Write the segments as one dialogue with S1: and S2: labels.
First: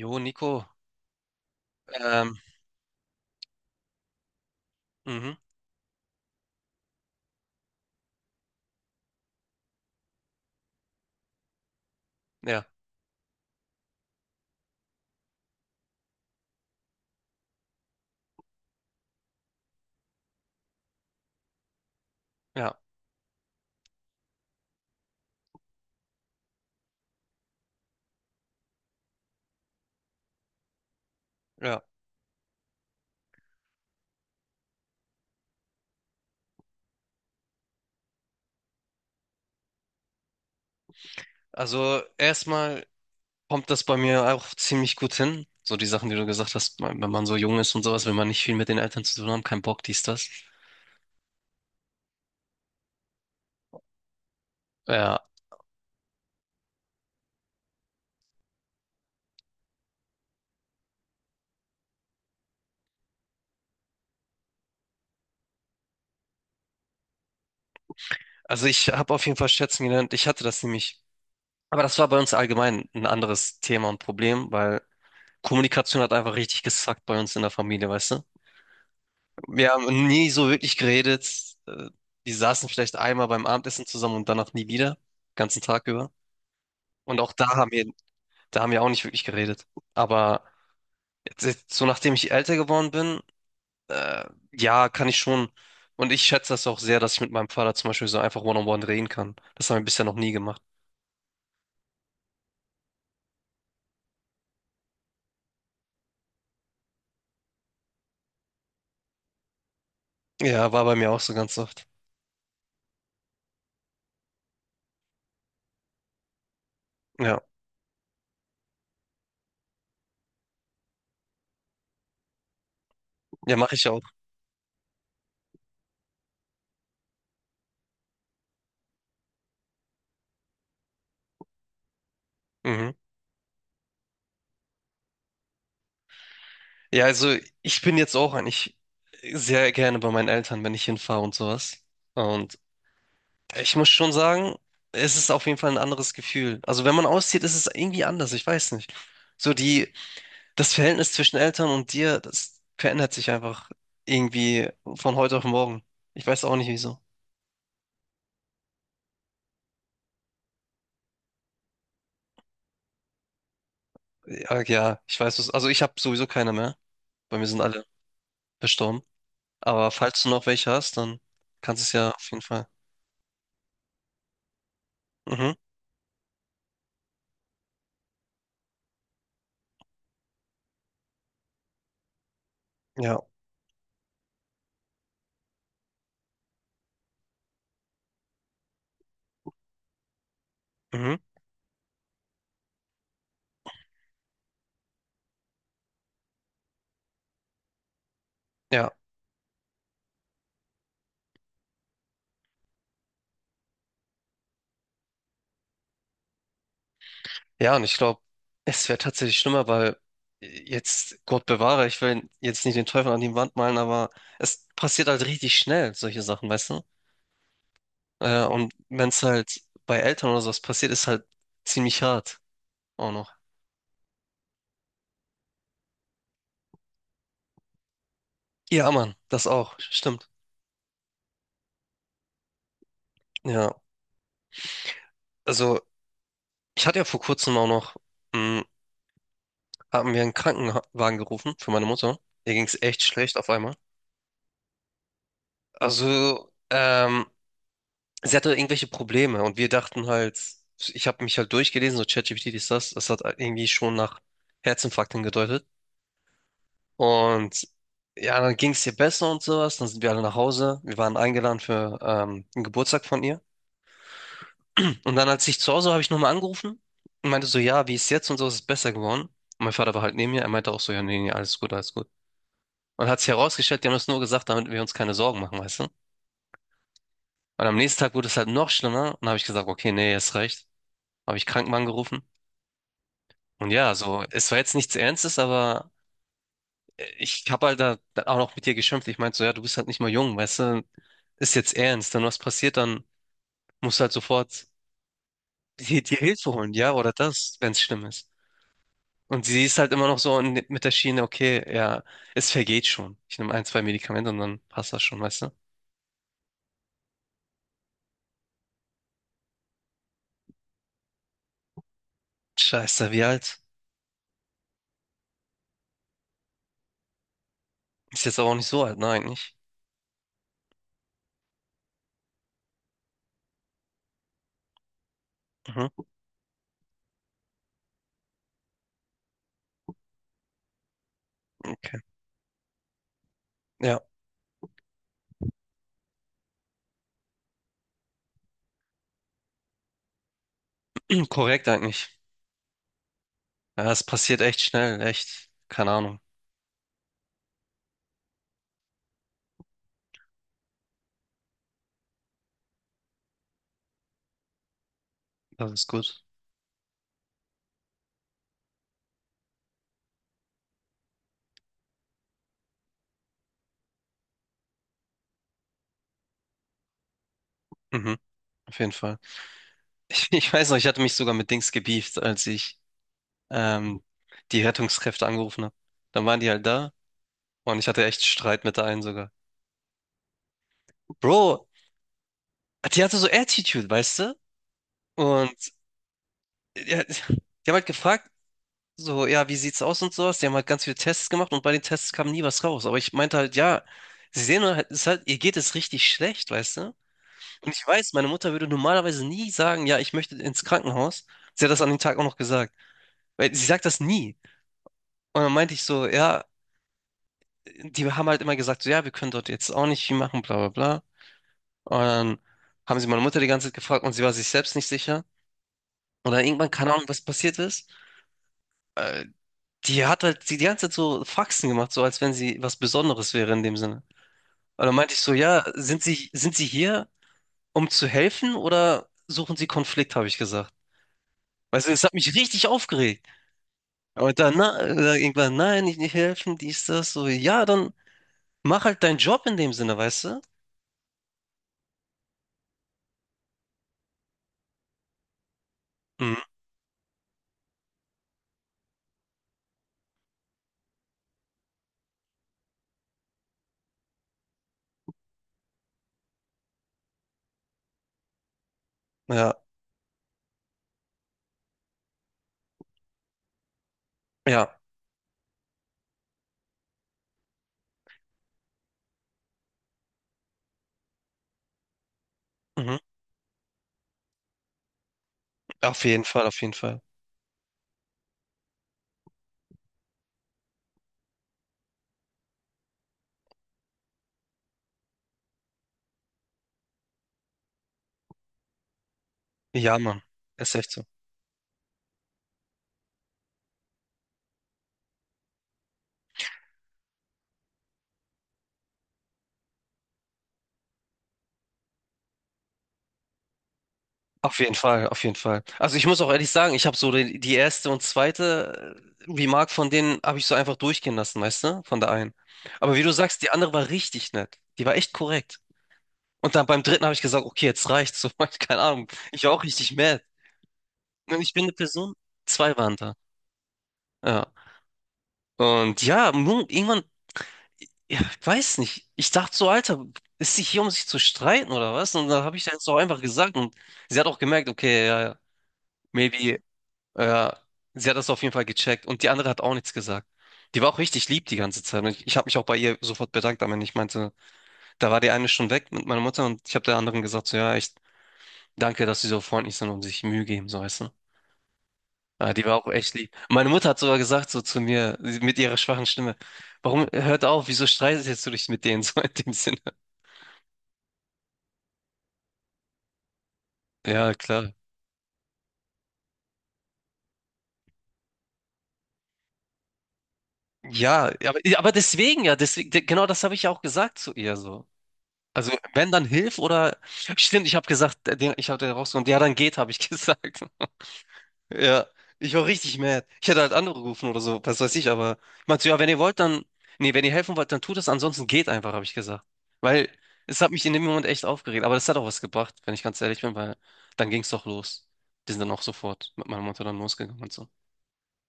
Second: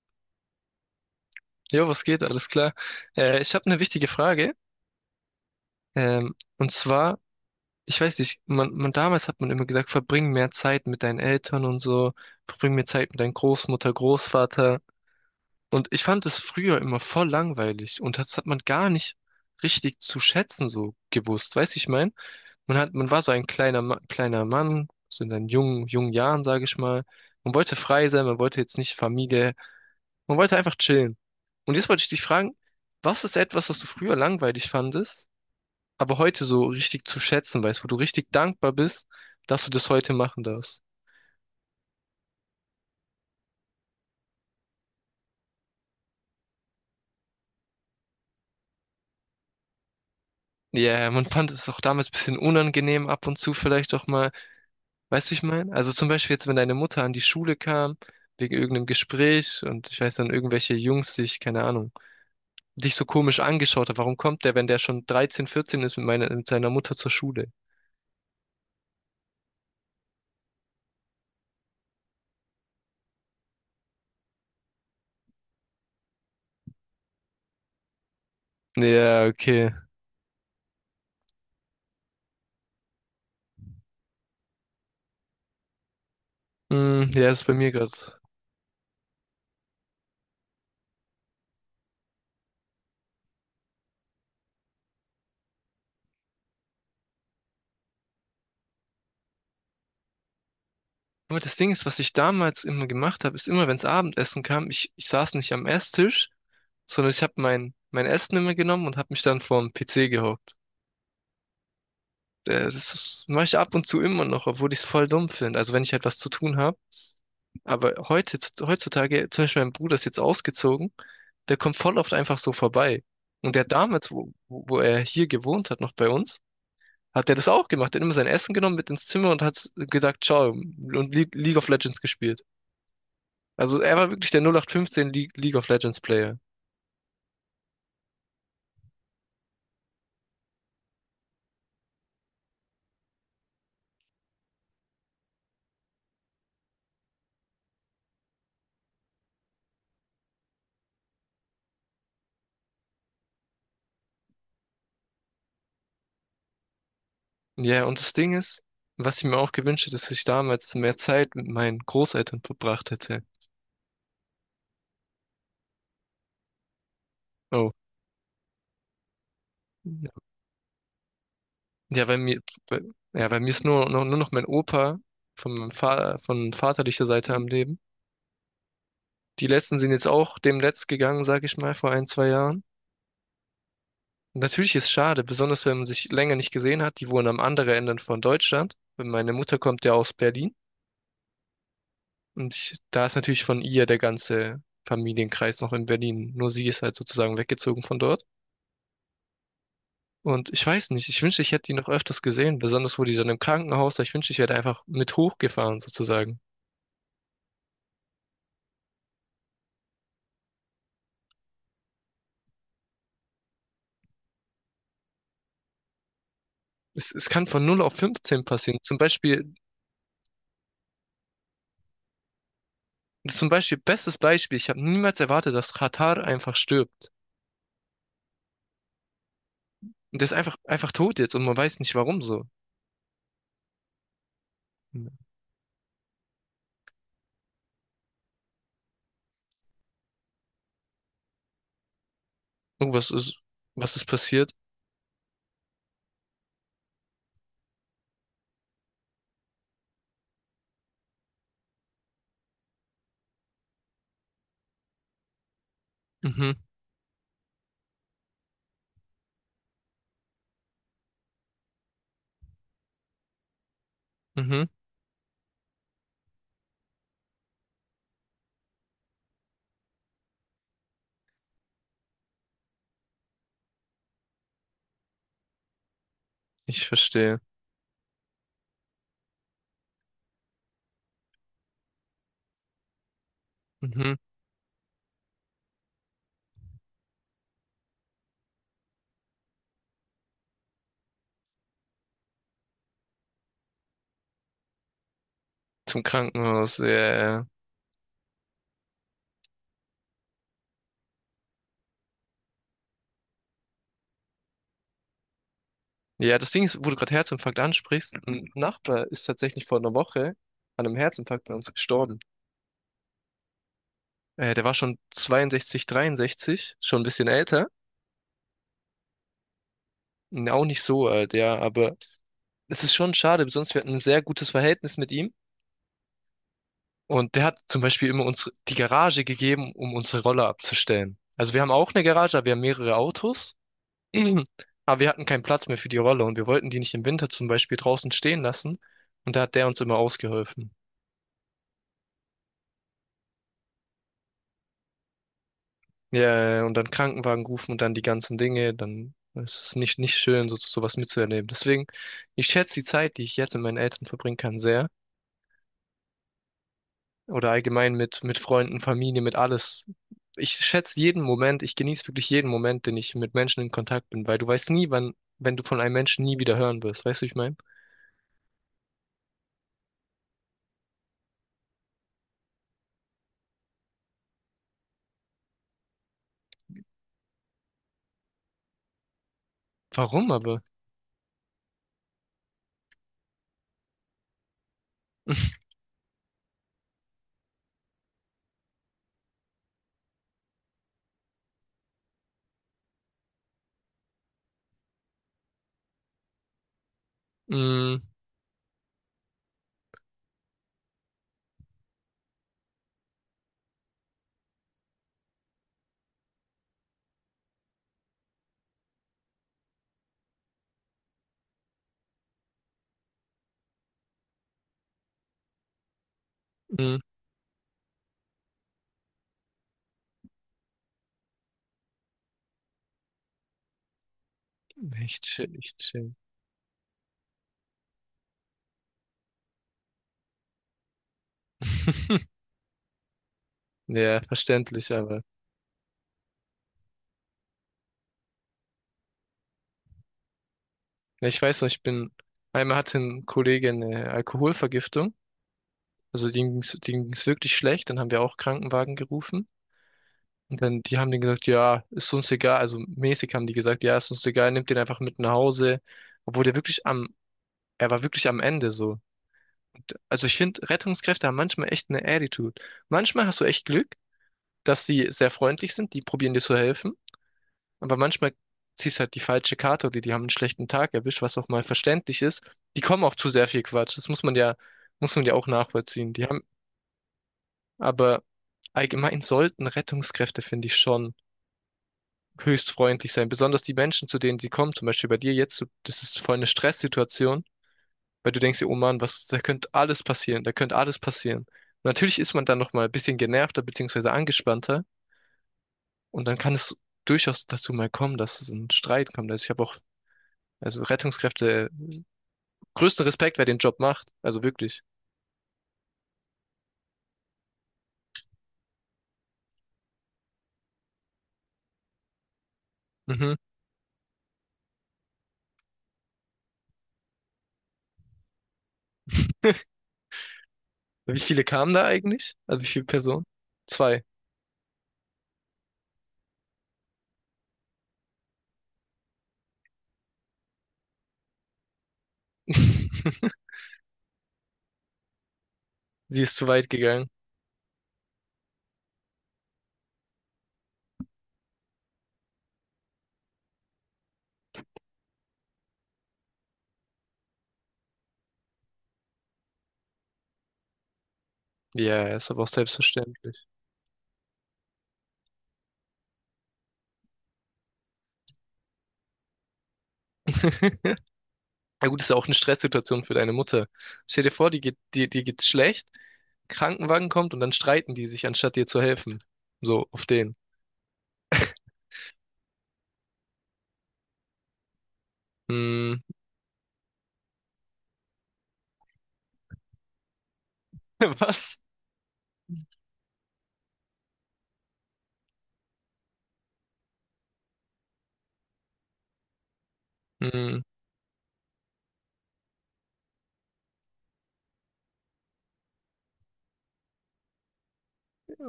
S1: Jo, Nico,
S2: Jo, was geht?
S1: ähm,
S2: Alles klar. Ich habe eine wichtige Frage.
S1: mhm,
S2: Und zwar, ich weiß nicht, man damals hat man immer gesagt, verbring mehr Zeit mit deinen Eltern und so,
S1: ja,
S2: verbring mehr Zeit mit deinen Großmutter, Großvater. Und ich fand es früher immer voll langweilig und das hat man gar nicht richtig zu schätzen so gewusst. Weißt du, ich mein, man
S1: ja,
S2: hat, man war so ein kleiner, Ma kleiner Mann, so in seinen jungen, jungen Jahren, sage ich mal. Man wollte frei sein, man wollte jetzt nicht Familie. Man wollte einfach chillen. Und
S1: ja.
S2: jetzt wollte ich dich fragen, was ist etwas, was du früher langweilig fandest, aber heute so richtig zu schätzen weißt, wo du richtig dankbar bist, dass du das heute machen darfst?
S1: Also erstmal kommt das bei mir auch ziemlich gut hin. So die Sachen, die du gesagt hast, wenn man so jung ist und sowas, wenn man nicht viel mit den Eltern zu tun haben, kein Bock, dies, das.
S2: Ja, yeah, man fand es auch damals ein bisschen unangenehm ab und zu vielleicht auch mal.
S1: Ja,
S2: Weißt du, ich meine? Also zum Beispiel jetzt, wenn deine Mutter an die Schule kam, wegen irgendeinem Gespräch und ich weiß dann, irgendwelche Jungs dich, keine Ahnung, dich so komisch angeschaut hat. Warum kommt der, wenn der schon 13, 14 ist mit meiner, mit seiner Mutter zur Schule?
S1: also ich habe auf jeden Fall schätzen gelernt. Ich hatte das nämlich, aber das war bei uns allgemein ein anderes Thema und Problem, weil Kommunikation hat einfach richtig gesackt bei uns in der Familie, weißt du?
S2: Ja,
S1: Wir
S2: okay.
S1: haben nie so wirklich geredet. Die saßen vielleicht einmal beim Abendessen zusammen und danach nie wieder, ganzen Tag über.
S2: Hm,
S1: Und
S2: ja,
S1: auch
S2: ist bei mir gerade.
S1: da haben wir auch nicht wirklich geredet. Aber jetzt, so nachdem ich älter geworden bin, äh, ja, kann ich schon. Und ich schätze das auch sehr, dass ich mit meinem Vater zum Beispiel so einfach One-on-One reden kann. Das haben wir bisher noch nie gemacht.
S2: Nur das Ding ist, was ich damals immer gemacht habe, ist immer, wenn es Abendessen kam, ich saß nicht am Esstisch, sondern ich habe mein Essen immer genommen und habe mich dann vorm PC gehockt.
S1: Ja, war bei mir auch so ganz oft.
S2: Das mache ich ab und zu immer noch, obwohl ich es voll dumm finde. Also wenn ich halt was zu tun habe.
S1: Ja,
S2: Aber heute, heutzutage, zum Beispiel mein Bruder ist jetzt ausgezogen, der kommt voll oft einfach so vorbei.
S1: ja,
S2: Und der
S1: mache ich auch.
S2: damals, wo er hier gewohnt hat, noch bei uns, hat der das auch gemacht. Der hat immer sein Essen genommen mit ins Zimmer und hat gesagt, ciao, und Le League of Legends gespielt.
S1: Mhm.
S2: Also er war wirklich der 0815 Le League of Legends Player.
S1: Ja, also ich bin jetzt auch eigentlich sehr gerne bei meinen Eltern, wenn ich hinfahre und sowas. Und ich muss schon sagen, es ist auf jeden Fall ein anderes Gefühl. Also wenn man auszieht, ist es irgendwie anders. Ich weiß nicht. So die das Verhältnis zwischen Eltern und dir, das verändert sich einfach irgendwie von heute auf morgen. Ich weiß auch nicht wieso.
S2: Ja, und das Ding ist, was ich mir auch gewünscht hätte, dass ich damals mehr Zeit mit meinen Großeltern verbracht hätte.
S1: Ja, ja, ich weiß es. Also ich habe sowieso keine mehr. Bei mir sind
S2: Oh.
S1: alle verstorben. Aber
S2: Ja,
S1: falls du noch welche hast, dann kannst du es
S2: ja,
S1: ja auf jeden Fall.
S2: bei, ja, weil mir ist nur noch mein Opa
S1: Mhm.
S2: von, meinem Fa von vaterlicher Seite am Leben. Die letzten sind jetzt auch demnächst gegangen, sage ich mal, vor ein, zwei Jahren.
S1: Ja.
S2: Natürlich ist schade, besonders wenn man sich länger nicht gesehen hat. Die wohnen am anderen Ende von Deutschland. Meine Mutter kommt ja aus Berlin.
S1: Mhm.
S2: Und ich, da ist natürlich von ihr der ganze Familienkreis noch in Berlin. Nur sie ist halt sozusagen weggezogen von dort.
S1: Ja.
S2: Und ich weiß nicht, ich wünschte, ich hätte die noch öfters gesehen, besonders wo die dann im Krankenhaus war. Ich wünschte, ich wäre da einfach mit hochgefahren sozusagen.
S1: Ja, und ich glaube, es wäre tatsächlich schlimmer, weil jetzt, Gott bewahre, ich will jetzt nicht den Teufel an die Wand malen, aber es passiert halt richtig schnell, solche Sachen, weißt du?
S2: Es kann von null auf fünfzehn
S1: Und
S2: passieren. Zum
S1: wenn es
S2: Beispiel,
S1: halt bei Eltern oder sowas passiert, ist halt ziemlich hart. Auch noch.
S2: zum Beispiel, bestes Beispiel, ich habe niemals erwartet, dass Katar einfach stirbt.
S1: Ja, Mann, das auch.
S2: Und der
S1: Stimmt.
S2: ist einfach tot jetzt und man weiß nicht warum so.
S1: Ja. Also, ich hatte ja vor kurzem auch noch, mh, haben wir einen Krankenwagen gerufen für meine Mutter. Ihr ging es echt
S2: Irgendwas ist,
S1: schlecht auf einmal.
S2: was ist passiert?
S1: Also, sie hatte irgendwelche Probleme und wir dachten halt, ich habe mich halt durchgelesen, so ChatGPT ist das, das hat irgendwie schon nach Herzinfarkt hingedeutet.
S2: Mhm,
S1: Und ja, dann ging es ihr besser und sowas. Dann sind wir alle nach Hause. Wir waren eingeladen für einen Geburtstag von ihr.
S2: mhm,
S1: Und dann, als ich zu Hause war, habe ich nochmal angerufen und meinte so, ja, wie ist jetzt und so, ist es besser geworden. Und mein Vater war halt neben mir, er meinte auch so, ja, nee, nee, alles gut, alles gut. Und hat sich herausgestellt, die haben das nur gesagt, damit wir uns keine Sorgen machen, weißt du?
S2: ich verstehe.
S1: Und am nächsten Tag wurde es halt noch schlimmer und habe ich gesagt, okay, nee, ist recht. Habe ich Krankenwagen gerufen. Und ja,
S2: Mhm.
S1: so, es war jetzt nichts Ernstes, aber ich habe halt da auch noch mit dir geschimpft. Ich meinte so, ja, du bist halt nicht mal jung, weißt du? Ist jetzt ernst. Wenn was passiert, dann musst du halt sofort dir,
S2: Zum
S1: dir Hilfe holen,
S2: Krankenhaus, ja,
S1: ja, oder
S2: ja, ja.
S1: das, wenn es schlimm ist. Und sie ist halt immer noch so in- mit der Schiene, okay, ja, es vergeht schon. Ich nehme ein, zwei Medikamente und dann passt das schon, weißt du?
S2: Ja, das Ding ist, wo du gerade Herzinfarkt ansprichst, ein Nachbar ist tatsächlich vor einer Woche an einem Herzinfarkt bei uns gestorben.
S1: Scheiße, wie alt?
S2: Der war schon 62, 63, schon ein bisschen älter.
S1: Ist jetzt aber auch nicht so alt, ne, eigentlich.
S2: Auch nicht so alt, ja, aber es ist schon schade, sonst wir hatten ein sehr gutes Verhältnis mit ihm.
S1: Mhm,
S2: Und der hat zum Beispiel immer uns die Garage gegeben, um unsere Roller abzustellen. Also wir haben auch
S1: okay.
S2: eine Garage, aber wir haben mehrere Autos.
S1: Ja,
S2: Aber wir hatten keinen Platz mehr für die Roller und wir wollten die nicht im Winter zum Beispiel draußen stehen lassen. Und da hat der uns immer ausgeholfen.
S1: korrekt eigentlich. Ja, es passiert echt schnell, echt. Keine Ahnung.
S2: Ja, ja, ja, und dann Krankenwagen rufen und dann die ganzen Dinge, dann ist es nicht schön, so, sowas mitzuerleben. Deswegen, ich schätze die Zeit, die ich jetzt mit meinen Eltern verbringen kann, sehr.
S1: Das ist gut.
S2: Oder allgemein mit Freunden, Familie, mit alles. Ich schätze jeden Moment, ich genieße wirklich jeden Moment, den ich mit Menschen in Kontakt bin, weil du weißt nie, wann, wenn du von einem Menschen nie wieder hören wirst. Weißt du, wie ich meine?
S1: Mhm, auf jeden Fall. Ich weiß noch, ich hatte mich sogar mit Dings gebieft, als ich ähm, die Rettungskräfte angerufen habe. Dann waren die halt da und ich hatte echt Streit mit der einen sogar.
S2: Warum aber?
S1: Bro, die hatte so Attitude, weißt du? Und ja, die haben halt gefragt, so, ja, wie sieht's aus und sowas. Die haben halt ganz viele Tests gemacht und bei den Tests kam nie was raus. Aber ich meinte halt, ja, sie sehen halt, es ist halt, ihr geht es richtig schlecht, weißt du? Und ich
S2: Mm,
S1: weiß, meine Mutter würde normalerweise nie sagen, ja, ich möchte ins Krankenhaus. Sie hat das an dem Tag auch noch gesagt. Weil sie sagt das nie. Und dann meinte ich so, ja, die haben halt immer gesagt, so, ja, wir können dort jetzt auch nicht viel machen, bla, bla, bla. Und dann haben sie meine Mutter die ganze Zeit gefragt und sie war sich selbst nicht sicher. Und dann irgendwann, keine
S2: mm,
S1: Ahnung, was passiert ist. Äh, Die hat halt die ganze Zeit so Faxen gemacht, so als wenn sie was Besonderes wäre in dem Sinne. Und dann meinte
S2: ich
S1: ich so,
S2: chill,
S1: ja,
S2: ich
S1: sind
S2: chill.
S1: Sie, sind Sie hier, um zu helfen oder suchen Sie Konflikt, habe ich gesagt. Weißt du, es hat mich richtig aufgeregt.
S2: Ja,
S1: Und dann,
S2: verständlich, aber.
S1: irgendwann, nein, ich nicht helfen, dies, das, so, ja, dann mach halt deinen Job in dem Sinne, weißt du?
S2: Ja, ich weiß noch, einmal hatte ein Kollege eine Alkoholvergiftung. Also
S1: Mhm.
S2: denen ging's wirklich schlecht. Dann haben wir auch Krankenwagen gerufen. Und dann, die haben denen gesagt, ja, ist uns egal. Also mäßig haben die gesagt, ja, ist uns egal, nimmt den einfach mit nach Hause. Obwohl der wirklich am, er war wirklich am Ende so.
S1: Ja,
S2: Und, also ich finde, Rettungskräfte haben manchmal echt eine Attitude. Manchmal hast du echt Glück,
S1: ja,
S2: dass sie sehr freundlich sind, die probieren dir zu helfen. Aber manchmal ziehst halt die falsche Karte oder die haben einen schlechten Tag erwischt, was auch mal verständlich ist. Die
S1: mhm.
S2: kommen auch zu sehr viel Quatsch. Das muss man ja auch
S1: Auf
S2: nachvollziehen.
S1: jeden
S2: Die haben,
S1: Fall, auf jeden Fall.
S2: aber allgemein sollten Rettungskräfte, finde ich, schon höchst freundlich sein. Besonders die Menschen, zu denen sie kommen, zum Beispiel bei dir jetzt, das ist voll eine Stresssituation, weil du denkst dir, oh Mann, was, da könnte
S1: Ja,
S2: alles
S1: Mann,
S2: passieren, da
S1: ist
S2: könnte
S1: echt
S2: alles
S1: so.
S2: passieren. Und natürlich ist man dann noch mal ein bisschen genervter beziehungsweise angespannter und dann kann es durchaus dazu mal kommen, dass es einen Streit kommt. Also ich habe auch. Also Rettungskräfte, größten Respekt, wer den Job macht. Also
S1: Auf jeden
S2: wirklich.
S1: Fall, auf jeden Fall. Also ich muss auch ehrlich sagen, ich habe so die erste und zweite Remark von denen habe ich so einfach durchgehen lassen, weißt du, von der einen. Aber wie du
S2: Mhm.
S1: sagst, die andere war richtig nett. Die war echt korrekt. Und dann beim dritten habe ich gesagt, okay, jetzt reicht's. So, keine Ahnung, ich war auch richtig mad.
S2: Wie
S1: Und
S2: viele
S1: ich bin eine
S2: kamen da
S1: Person,
S2: eigentlich? Also wie
S1: zwei
S2: viele
S1: waren da.
S2: Personen? Zwei.
S1: Ja. Und ja, nun, irgendwann, ja, ich weiß nicht. Ich dachte so, Alter, ist sie hier, um sich zu streiten oder was? Und dann habe ich das auch einfach gesagt und sie hat auch gemerkt, okay, ja, ja.
S2: Sie ist zu
S1: Maybe
S2: weit gegangen.
S1: ja, sie hat das auf jeden Fall gecheckt und die andere hat auch nichts gesagt. Die war auch richtig lieb die ganze Zeit und ich habe mich auch bei ihr sofort bedankt, aber ich meinte, da war die eine schon weg mit meiner Mutter und ich habe der anderen gesagt, so ja, echt danke, dass sie so freundlich sind und sich Mühe geben, so weißt du.
S2: Ja, ist aber auch
S1: Ja, die war auch echt lieb.
S2: selbstverständlich.
S1: Meine Mutter hat sogar gesagt so zu mir sie- mit ihrer schwachen Stimme, warum hört auf, wieso streitest du dich mit denen so in dem Sinne?
S2: Na gut, ist ja auch eine Stresssituation für deine Mutter. Stell dir
S1: Ja,
S2: vor, die
S1: klar.
S2: geht, die, die geht's schlecht, Krankenwagen kommt und dann streiten die sich, anstatt dir zu helfen. So, auf den.
S1: Ja, aber deswegen ja, deswegen, genau das habe ich ja auch gesagt zu ihr so. Also
S2: Hm,
S1: wenn, dann Hilf oder... Stimmt, ich habe gesagt, der- den, ich habe den rausgenommen. Ja, dann geht, habe ich gesagt.
S2: was?
S1: Ja, ich war richtig mad. Ich hätte halt angerufen oder so, was weiß ich, aber ich meinte so, ja, wenn ihr wollt, dann, nee, wenn ihr helfen wollt, dann tut es, ansonsten geht einfach, habe ich gesagt. Weil es
S2: Hm,
S1: hat mich in dem Moment echt aufgeregt, aber das hat auch was gebracht, wenn ich ganz ehrlich bin, weil dann ging es doch los. Die sind dann auch sofort mit meiner Mutter dann losgegangen und so.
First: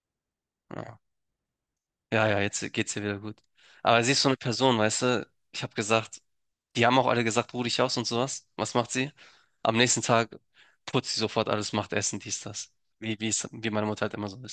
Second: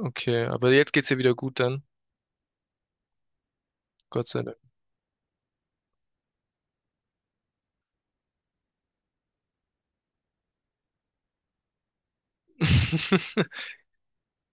S2: okay, aber jetzt
S1: Ja,
S2: geht's ihr wieder gut dann.
S1: ja, ja, jetzt geht's ihr wieder gut. Aber sie ist
S2: Gott
S1: so eine
S2: sei Dank.
S1: Person, weißt du, ich habe gesagt, die haben auch alle gesagt, ruh dich aus und sowas. Was macht sie? Am nächsten Tag putzt sie sofort alles, macht Essen, dies, das. Wie, wie es, wie meine Mutter halt immer so ist.